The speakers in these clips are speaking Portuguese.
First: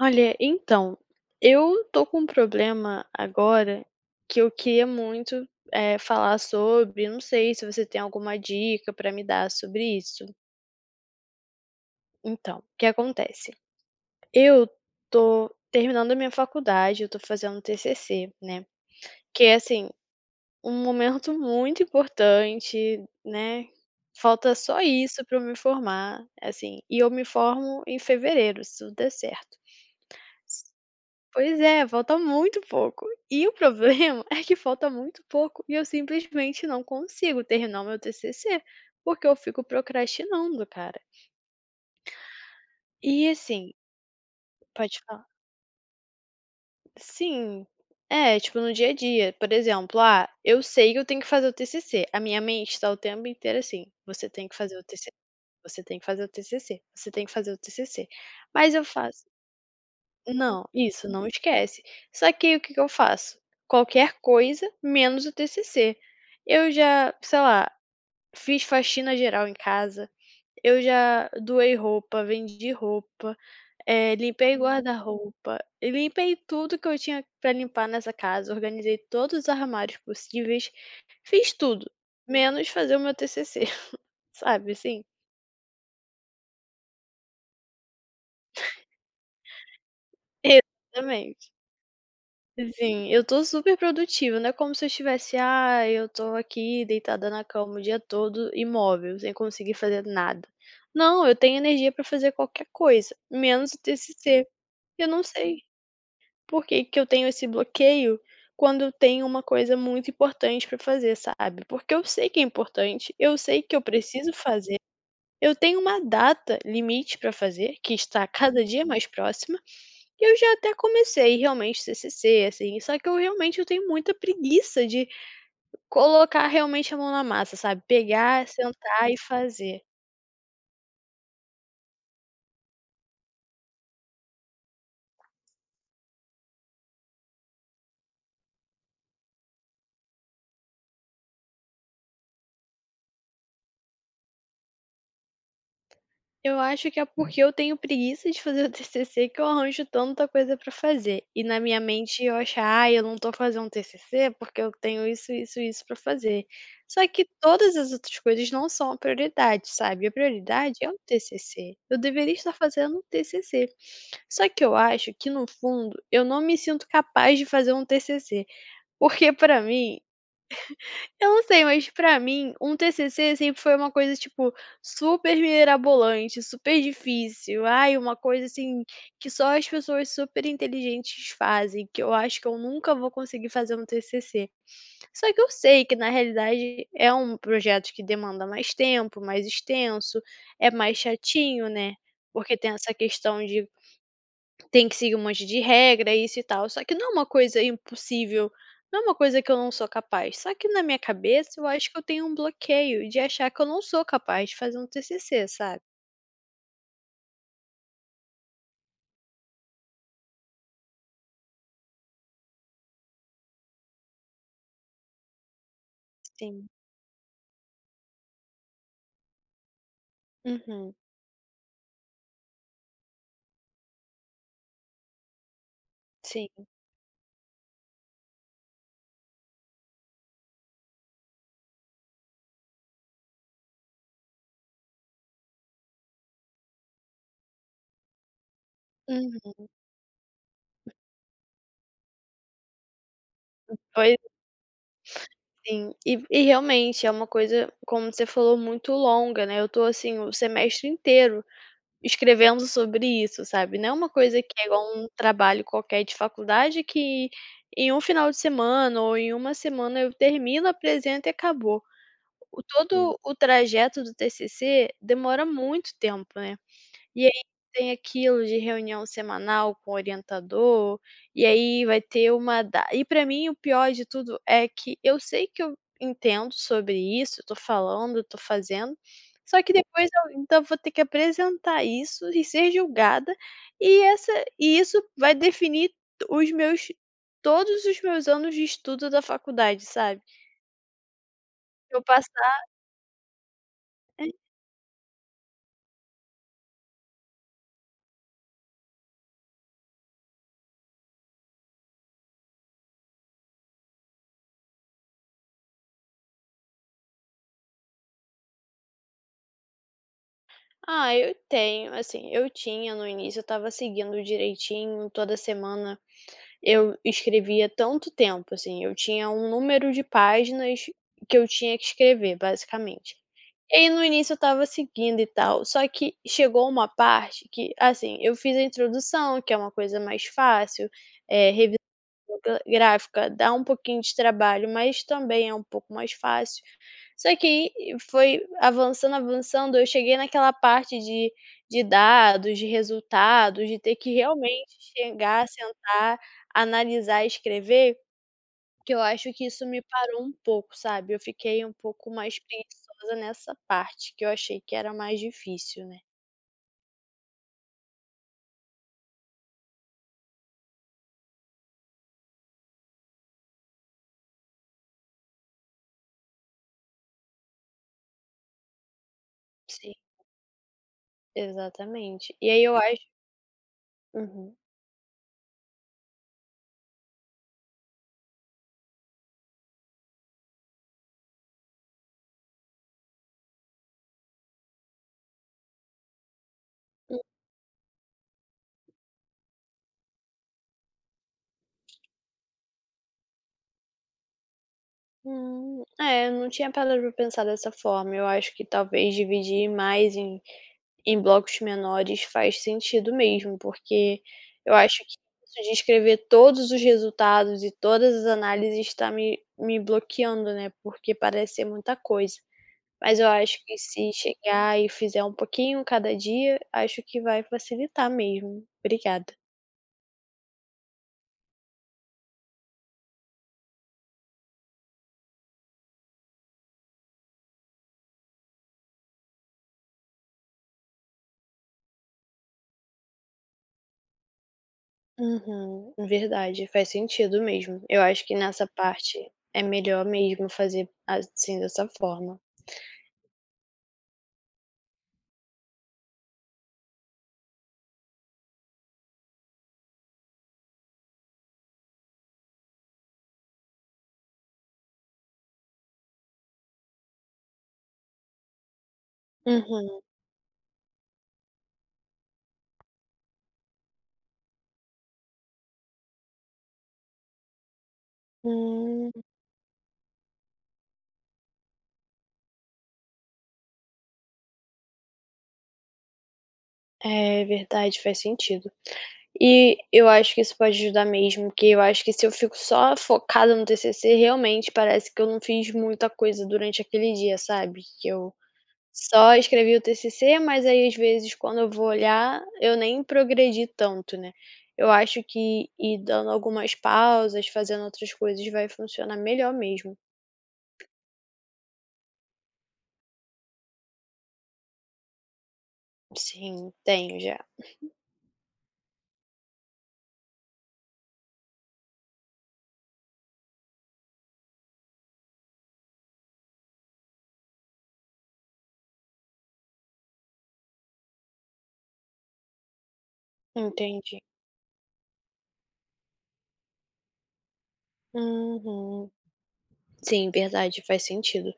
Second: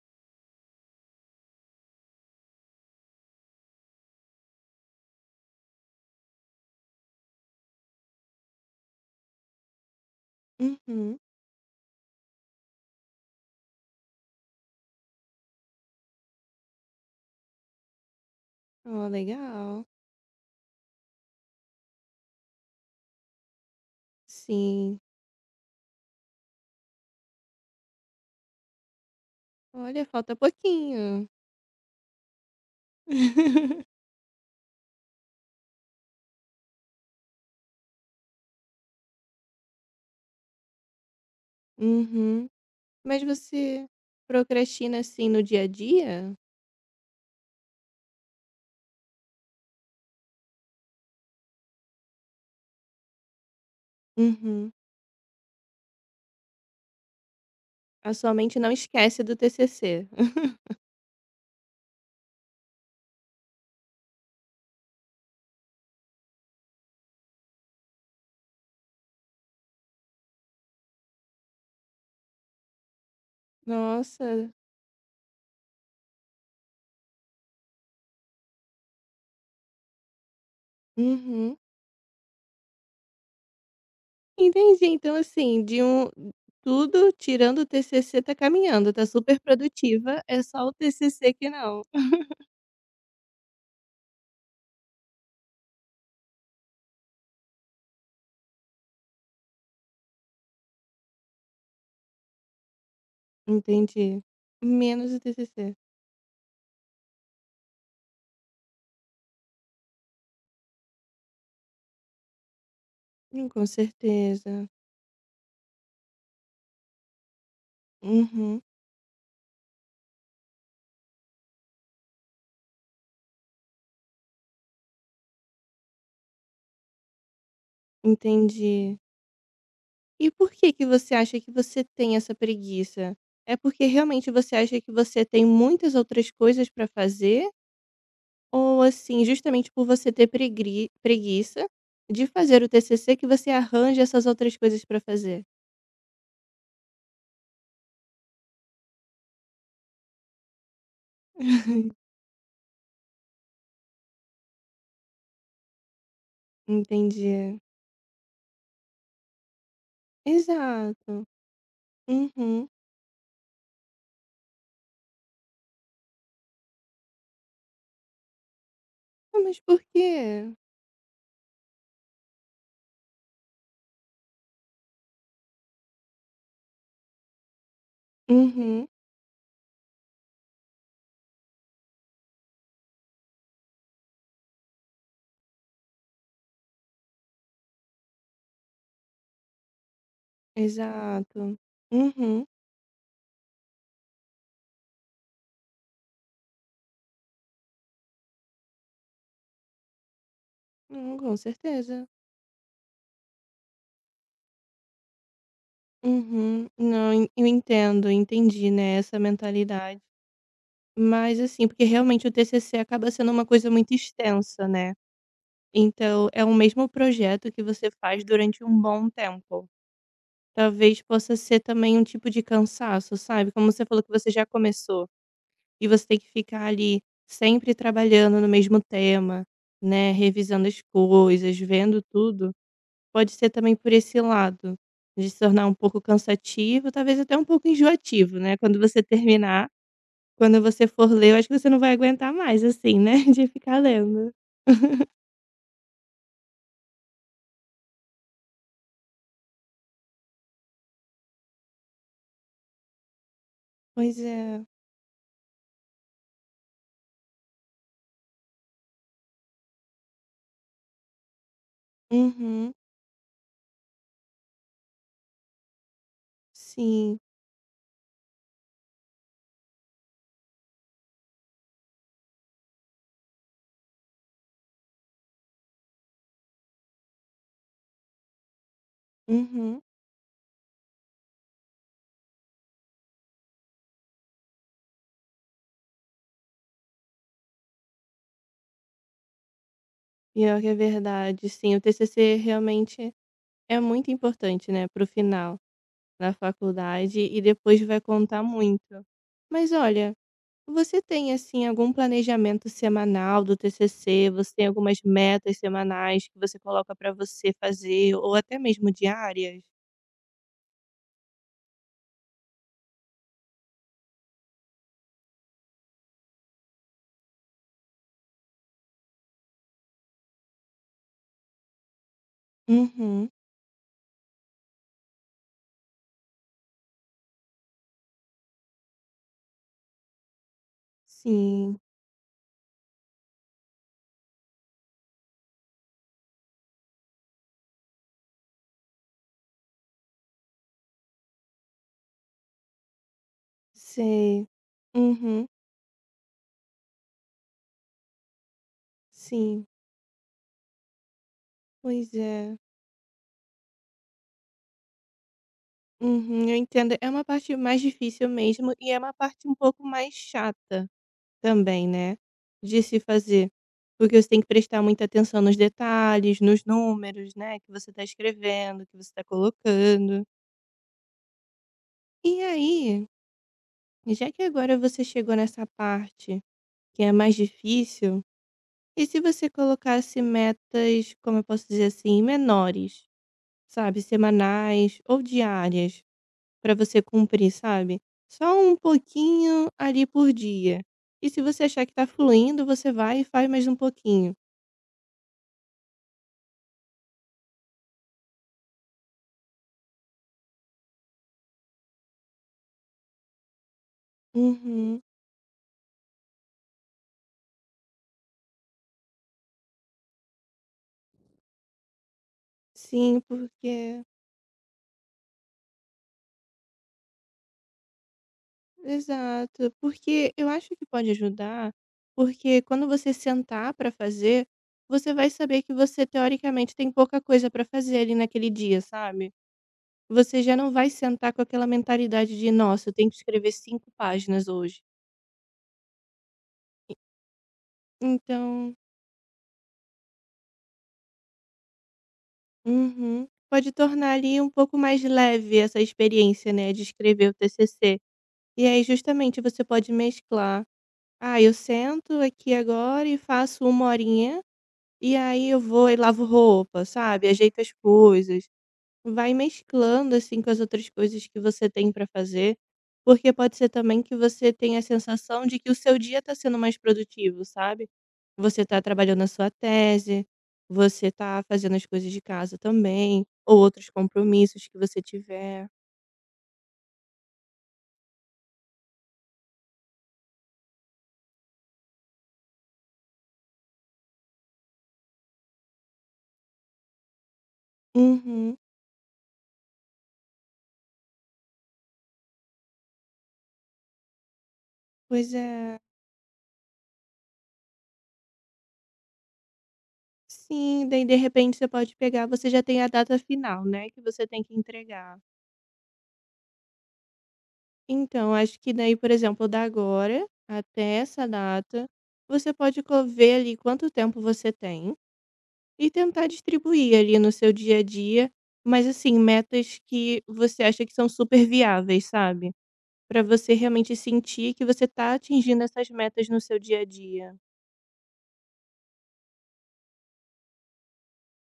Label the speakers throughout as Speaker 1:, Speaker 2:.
Speaker 1: Olha, então, eu tô com um problema agora que eu queria muito, falar sobre. Não sei se você tem alguma dica pra me dar sobre isso.
Speaker 2: Uhum.
Speaker 1: Então, o que acontece? Eu tô terminando a minha faculdade, eu tô fazendo TCC, né,
Speaker 2: Ó,
Speaker 1: que é,
Speaker 2: legal.
Speaker 1: assim, um momento muito importante, né, falta só
Speaker 2: Sim.
Speaker 1: isso pra eu me formar, assim, e eu me formo em fevereiro, se tudo der certo.
Speaker 2: Olha, falta pouquinho.
Speaker 1: Pois é, falta muito pouco. E o problema é que falta muito pouco e eu simplesmente não consigo terminar o meu TCC, porque eu fico procrastinando, cara.
Speaker 2: Uhum. Mas
Speaker 1: E assim,
Speaker 2: você procrastina,
Speaker 1: pode falar.
Speaker 2: assim, no dia a dia?
Speaker 1: Sim. É, tipo, no dia a dia, por exemplo, eu sei que eu tenho que fazer o TCC, a minha mente tá o tempo inteiro assim: "Você tem que
Speaker 2: Uhum.
Speaker 1: fazer o TCC, você tem que fazer o TCC, você tem que fazer o TCC",
Speaker 2: A sua mente não
Speaker 1: mas eu
Speaker 2: esquece
Speaker 1: faço.
Speaker 2: do TCC.
Speaker 1: Não, isso, não esquece. Só que aí o que que eu faço? Qualquer coisa menos o TCC. Eu já, sei lá, fiz faxina geral em casa, eu já doei roupa, vendi roupa,
Speaker 2: Nossa.
Speaker 1: limpei guarda-roupa, limpei tudo que eu tinha pra limpar nessa casa, organizei todos os armários possíveis, fiz
Speaker 2: Uhum.
Speaker 1: tudo, menos fazer o meu TCC, sabe
Speaker 2: Entendi.
Speaker 1: assim?
Speaker 2: Então, assim, de um tudo tirando o TCC tá caminhando, tá super produtiva, é só o TCC que
Speaker 1: Exatamente.
Speaker 2: não.
Speaker 1: Sim, eu tô super produtiva, não é como se eu estivesse: "Ah, eu tô aqui deitada na cama o dia todo, imóvel, sem conseguir fazer nada". Não, eu tenho energia pra fazer qualquer coisa, menos o
Speaker 2: Entendi.
Speaker 1: TCC. Eu
Speaker 2: Menos o
Speaker 1: não sei
Speaker 2: TCC.
Speaker 1: por que que eu tenho esse bloqueio quando eu tenho uma coisa muito importante pra fazer, sabe. Porque eu sei que é importante, eu sei
Speaker 2: Com
Speaker 1: que eu preciso
Speaker 2: certeza.
Speaker 1: fazer, eu tenho uma data limite pra fazer, que está
Speaker 2: Uhum.
Speaker 1: cada dia mais próxima, que eu já até comecei realmente CCC, assim, só que eu realmente eu tenho muita preguiça de colocar realmente a mão na massa, sabe, pegar,
Speaker 2: Entendi.
Speaker 1: sentar e fazer.
Speaker 2: E por que que você acha que você tem essa preguiça? É porque realmente você acha que você tem muitas outras coisas para fazer? Ou assim, justamente por você ter preguiça de fazer o TCC que você arranja essas outras coisas para fazer?
Speaker 1: Eu acho que é porque eu tenho preguiça de fazer o TCC que eu arranjo tanta coisa pra fazer. E na minha mente eu acho, "ah, eu não tô fazendo TCC porque eu tenho isso, isso, isso pra fazer". Só que
Speaker 2: Entendi.
Speaker 1: todas as outras coisas não são a prioridade, sabe. A prioridade é o
Speaker 2: Exato.
Speaker 1: TCC. Eu deveria estar
Speaker 2: Uhum.
Speaker 1: fazendo o TCC. Só que eu acho que no fundo eu não me sinto capaz de fazer um TCC, porque
Speaker 2: Ah, mas
Speaker 1: pra
Speaker 2: por
Speaker 1: mim
Speaker 2: quê?
Speaker 1: eu não sei, mas pra mim, um TCC sempre foi uma coisa, tipo, super mirabolante, super difícil. Ai, uma coisa, assim,
Speaker 2: Uhum.
Speaker 1: que só as pessoas super inteligentes fazem, que eu acho que eu nunca vou conseguir fazer um TCC. Só que eu sei que, na realidade, é um projeto que demanda mais tempo, mais extenso, é mais
Speaker 2: Exato.
Speaker 1: chatinho, né,
Speaker 2: Uhum.
Speaker 1: porque tem essa questão de tem que seguir um monte de regra, isso e tal. Só que não é uma coisa impossível, não é uma coisa que eu não sou capaz. Só que na minha
Speaker 2: Com
Speaker 1: cabeça eu acho que eu
Speaker 2: certeza.
Speaker 1: tenho um bloqueio de achar que eu não sou capaz de fazer um TCC, sabe.
Speaker 2: Uhum. Não, en eu entendo, entendi, né, essa mentalidade. Mas assim, porque realmente o TCC acaba sendo uma coisa muito extensa, né. Então é o
Speaker 1: Sim.
Speaker 2: mesmo projeto que você faz durante um bom tempo.
Speaker 1: Uhum.
Speaker 2: Talvez possa ser também um tipo de cansaço, sabe, como você falou que você já começou e você tem que ficar
Speaker 1: Sim.
Speaker 2: ali sempre trabalhando no mesmo tema, né, revisando as coisas, vendo tudo, pode ser também por esse lado, de se tornar um pouco cansativo, talvez até um pouco enjoativo, né, quando você
Speaker 1: Uhum.
Speaker 2: terminar quando você for ler, eu acho que você não vai aguentar mais, assim, né, de ficar
Speaker 1: Pois
Speaker 2: lendo.
Speaker 1: sim. E realmente é uma coisa, como você falou, muito longa, né. Eu tô, assim, o semestre inteiro escrevendo sobre isso, sabe. Não é uma
Speaker 2: Pois
Speaker 1: coisa que
Speaker 2: é.
Speaker 1: é igual um trabalho qualquer de faculdade que em um final de semana ou em uma semana eu termino, apresento e acabou. O
Speaker 2: Uhum.
Speaker 1: todo o trajeto do TCC demora muito tempo, né.
Speaker 2: Sim.
Speaker 1: E aí tem aquilo de reunião semanal com o orientador, e aí vai ter uma da e pra mim o pior de tudo é que eu sei que eu entendo sobre isso, eu tô falando, eu tô fazendo, só que
Speaker 2: Uhum.
Speaker 1: depois eu ainda vou ter que apresentar isso e ser julgada, e essa e isso vai definir os meus todos os meus anos de estudo da faculdade, sabe.
Speaker 2: Pior que é verdade, sim. O
Speaker 1: Eu
Speaker 2: TCC
Speaker 1: passar
Speaker 2: realmente é muito
Speaker 1: é.
Speaker 2: importante, né, para o final da faculdade e depois vai contar muito. Mas olha, você tem, assim, algum planejamento semanal do TCC? Você tem algumas metas semanais que você coloca pra você fazer ou até mesmo diárias?
Speaker 1: Ah, eu tenho, assim, eu tinha no início, eu estava seguindo direitinho, toda semana eu escrevia tanto tempo, assim, eu tinha um número de páginas que eu tinha que escrever, basicamente.
Speaker 2: Uhum.
Speaker 1: E aí, no início eu estava seguindo e tal, só que chegou uma parte que, assim, eu fiz a introdução, que é uma coisa mais fácil, eh,
Speaker 2: Sim.
Speaker 1: gra gráfica dá um pouquinho de trabalho, mas também é um pouco mais fácil. Só que aí foi avançando, avançando, eu cheguei naquela parte de dados, de resultados, de ter que
Speaker 2: Sei.
Speaker 1: realmente
Speaker 2: Uhum.
Speaker 1: chegar, sentar, analisar, escrever, que eu acho que isso
Speaker 2: Sim.
Speaker 1: me parou um pouco, sabe. Eu fiquei um pouco
Speaker 2: Pois
Speaker 1: mais
Speaker 2: é.
Speaker 1: preguiçosa nessa parte, que eu achei que era mais difícil, né.
Speaker 2: Uhum, eu entendo. É uma parte mais difícil mesmo e é uma parte um pouco mais chata também, né, de se fazer. Porque você tem que prestar muita atenção nos detalhes, nos números, né, que você está escrevendo, que você está
Speaker 1: Sim,
Speaker 2: colocando.
Speaker 1: exatamente.
Speaker 2: E
Speaker 1: E aí eu acho.
Speaker 2: aí, já que
Speaker 1: Uhum.
Speaker 2: agora você chegou nessa parte que é mais difícil, e se você colocasse metas, como eu posso dizer assim, menores, sabe, semanais ou diárias? Para você cumprir, sabe. Só um pouquinho ali por dia. E se você achar que tá fluindo, você vai e faz mais um pouquinho.
Speaker 1: É, eu não tinha parado pra pensar dessa forma. Eu acho que talvez dividir mais em blocos menores faz sentido mesmo, porque eu acho
Speaker 2: Uhum.
Speaker 1: que isso de escrever todos os resultados e todas as análises está me bloqueando, né, porque parece ser muita coisa. Mas
Speaker 2: Sim,
Speaker 1: eu acho que
Speaker 2: porque
Speaker 1: se chegar e fizer um pouquinho cada dia, acho que vai facilitar mesmo. Obrigada.
Speaker 2: exato. Porque eu acho que pode ajudar, porque quando você sentar para fazer, você vai saber que você teoricamente tem pouca coisa para fazer ali naquele dia, sabe. Você já não vai sentar com aquela mentalidade de: "Nossa, eu tenho que escrever 5 páginas hoje".
Speaker 1: Uhum, verdade, faz sentido mesmo. Eu acho que nessa
Speaker 2: Então
Speaker 1: parte é melhor mesmo fazer assim dessa forma.
Speaker 2: Uhum. Pode tornar ali um pouco mais leve essa experiência, né, de escrever o TCC. E aí justamente você pode mesclar. Ah, eu sento aqui agora e faço uma horinha, e aí eu vou e lavo roupa, sabe, ajeito as coisas. Vai
Speaker 1: Uhum.
Speaker 2: mesclando, assim, com as outras coisas que você tem para fazer, porque pode ser também que você tenha a sensação de que o seu dia está sendo mais produtivo, sabe. Você está
Speaker 1: Hum.
Speaker 2: trabalhando na sua tese, você está fazendo as coisas de casa também, ou outros compromissos que você tiver.
Speaker 1: É verdade, faz sentido. E eu acho que isso pode ajudar mesmo, porque eu acho que se eu fico só focada no TCC, realmente parece que eu não fiz muita coisa durante aquele dia, sabe? Que eu
Speaker 2: Uhum.
Speaker 1: só escrevi o TCC, mas aí às vezes quando eu vou olhar, eu nem progredi tanto, né? Eu acho
Speaker 2: Pois é.
Speaker 1: que ir dando algumas pausas, fazendo outras coisas vai funcionar melhor mesmo.
Speaker 2: Sim, daí de repente você pode pegar você já tem a data final, né, que você tem que entregar.
Speaker 1: Sim, tenho já.
Speaker 2: Então acho que daí, por exemplo, da agora até essa data, você pode co ver ali quanto tempo você tem e tentar distribuir ali no seu dia a dia, mas assim, metas que você acha que são super viáveis, sabe? Para você realmente
Speaker 1: Entendi.
Speaker 2: sentir que você tá atingindo essas metas no seu dia a dia.
Speaker 1: Uhum. Sim, verdade, faz sentido.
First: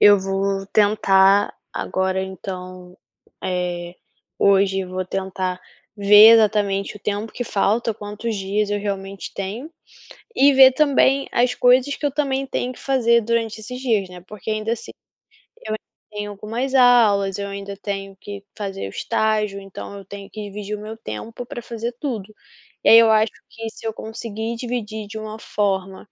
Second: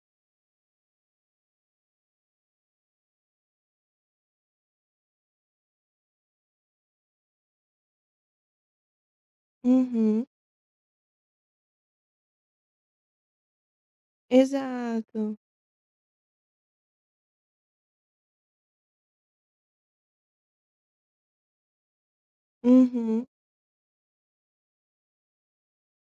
Speaker 1: Eu vou tentar agora então, eh, hoje eu vou tentar ver exatamente o tempo que falta, quantos dias eu realmente tenho,
Speaker 2: Uhum,
Speaker 1: e ver também as coisas que eu também tenho que fazer durante esses dias, né, porque ainda assim
Speaker 2: exato.
Speaker 1: eu ainda tenho algumas aulas, eu ainda tenho que fazer o estágio, então eu tenho que dividir o meu tempo para fazer tudo. E aí eu
Speaker 2: Uhum,
Speaker 1: acho que se eu conseguir dividir de uma forma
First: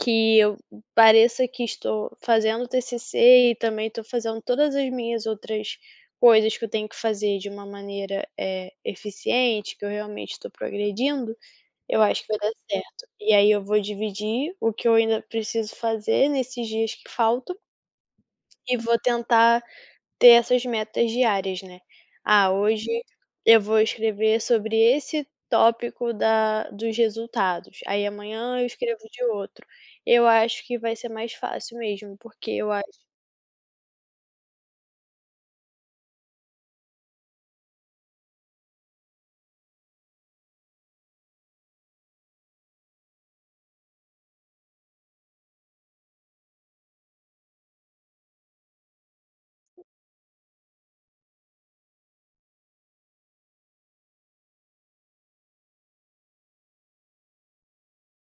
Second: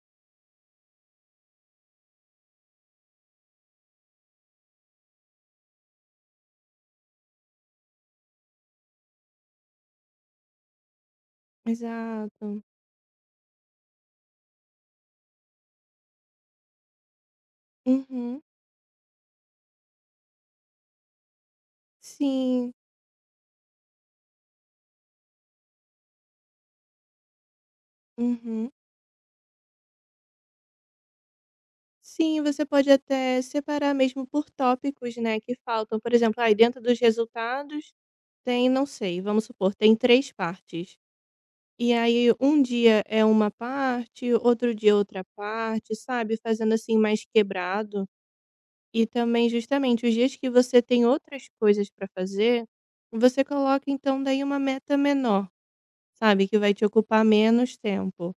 Speaker 1: que eu pareça que estou fazendo TCC e também estou fazendo todas as minhas outras coisas que eu tenho que fazer de uma maneira, eficiente, que eu realmente estou progredindo, eu acho que vai dar
Speaker 2: exato.
Speaker 1: certo. E aí eu vou dividir o que eu ainda preciso fazer nesses dias que faltam
Speaker 2: Uhum,
Speaker 1: e vou tentar ter essas metas diárias, né. Ah,
Speaker 2: sim.
Speaker 1: hoje eu vou escrever sobre esse tópico da dos resultados, aí amanhã eu
Speaker 2: Uhum.
Speaker 1: escrevo de outro. Eu acho que vai ser mais fácil mesmo,
Speaker 2: Sim,
Speaker 1: porque
Speaker 2: você
Speaker 1: eu
Speaker 2: pode
Speaker 1: acho.
Speaker 2: até separar mesmo por tópicos, né, que faltam. Por exemplo, aí dentro dos resultados tem, não sei, vamos supor, tem 3 partes. E aí um dia é uma parte, outro dia é outra parte, sabe, fazendo assim mais quebrado. E também, justamente, os dias que você tem outras coisas para fazer, você coloca então daí uma meta menor, sabe, que vai te ocupar menos tempo.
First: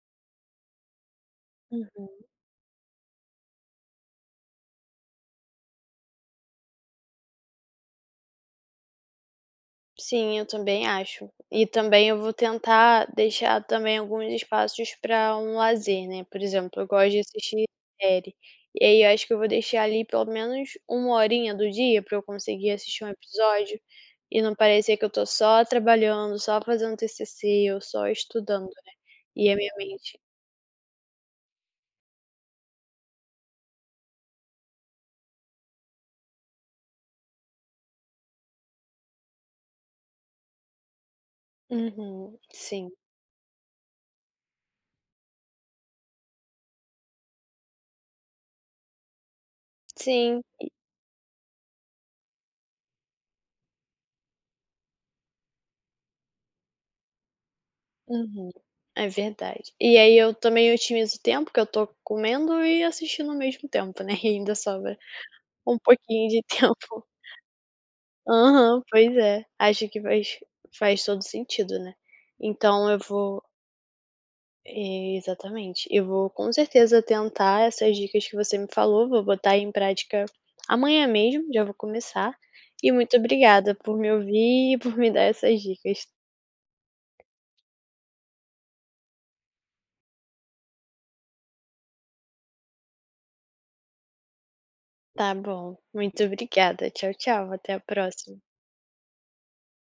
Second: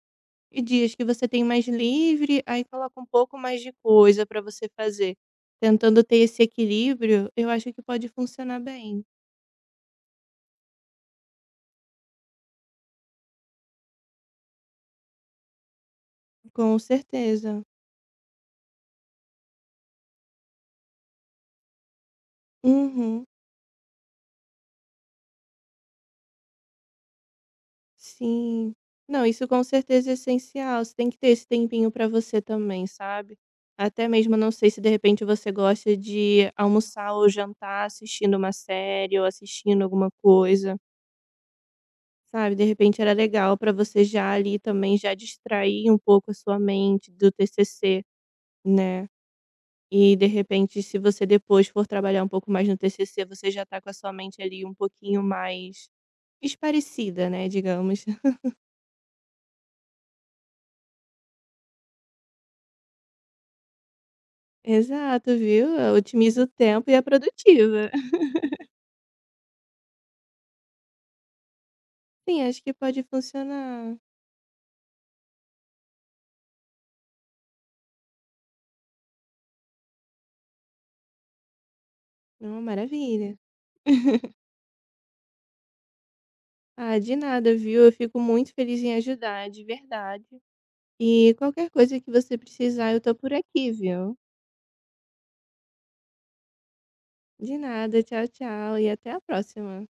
Speaker 2: E dias que você tem mais livre, aí coloca um pouco mais de coisa para você fazer. Tentando ter esse equilíbrio, eu acho que pode funcionar bem.
Speaker 1: Sim, eu também acho. E também eu vou tentar deixar também alguns espaços para um lazer, né. Por
Speaker 2: Com
Speaker 1: exemplo, eu gosto de
Speaker 2: certeza.
Speaker 1: assistir série, e aí eu acho que eu vou deixar ali pelo menos uma horinha do dia para eu conseguir assistir um
Speaker 2: Uhum.
Speaker 1: episódio, e não parecer que eu tô só trabalhando, só fazendo TCC ou só estudando,
Speaker 2: Sim.
Speaker 1: né.
Speaker 2: Não, isso
Speaker 1: E a
Speaker 2: com
Speaker 1: minha
Speaker 2: certeza é
Speaker 1: mente.
Speaker 2: essencial, você tem que ter esse tempinho pra você também, sabe. Até mesmo não sei se de repente você gosta de almoçar ou jantar assistindo uma série ou assistindo alguma coisa,
Speaker 1: Uhum,
Speaker 2: sabe. De
Speaker 1: sim.
Speaker 2: repente era legal pra você já ali também já distrair um pouco a sua mente do TCC, né. E de
Speaker 1: Sim,
Speaker 2: repente se você depois for trabalhar um pouco mais no TCC, você já tá com a sua mente ali um pouquinho mais esparecida, né, digamos.
Speaker 1: uhum. É verdade. E aí eu também otimizo o tempo que eu tô comendo e assistindo ao mesmo tempo, né, e ainda sobra.
Speaker 2: Exato, viu?
Speaker 1: Um pouquinho
Speaker 2: Otimiza
Speaker 1: de
Speaker 2: o tempo e é
Speaker 1: tempo.
Speaker 2: produtiva.
Speaker 1: Aham, pois é. Acho que faz todo sentido, né.
Speaker 2: Sim, acho que
Speaker 1: Então eu
Speaker 2: pode
Speaker 1: vou
Speaker 2: funcionar.
Speaker 1: é, exatamente. Eu vou com certeza tentar essas dicas que você me falou, vou botar em prática amanhã mesmo, já vou começar.
Speaker 2: É uma
Speaker 1: E muito
Speaker 2: maravilha.
Speaker 1: obrigada por me ouvir e por me dar essas dicas.
Speaker 2: Ah, de nada, viu? Eu fico muito feliz em ajudar, de verdade. E qualquer coisa que você precisar, eu tô por aqui, viu?
Speaker 1: Tá bom, muito obrigada. Tchau, tchau,
Speaker 2: De
Speaker 1: até a
Speaker 2: nada, tchau,
Speaker 1: próxima.
Speaker 2: tchau e até a próxima.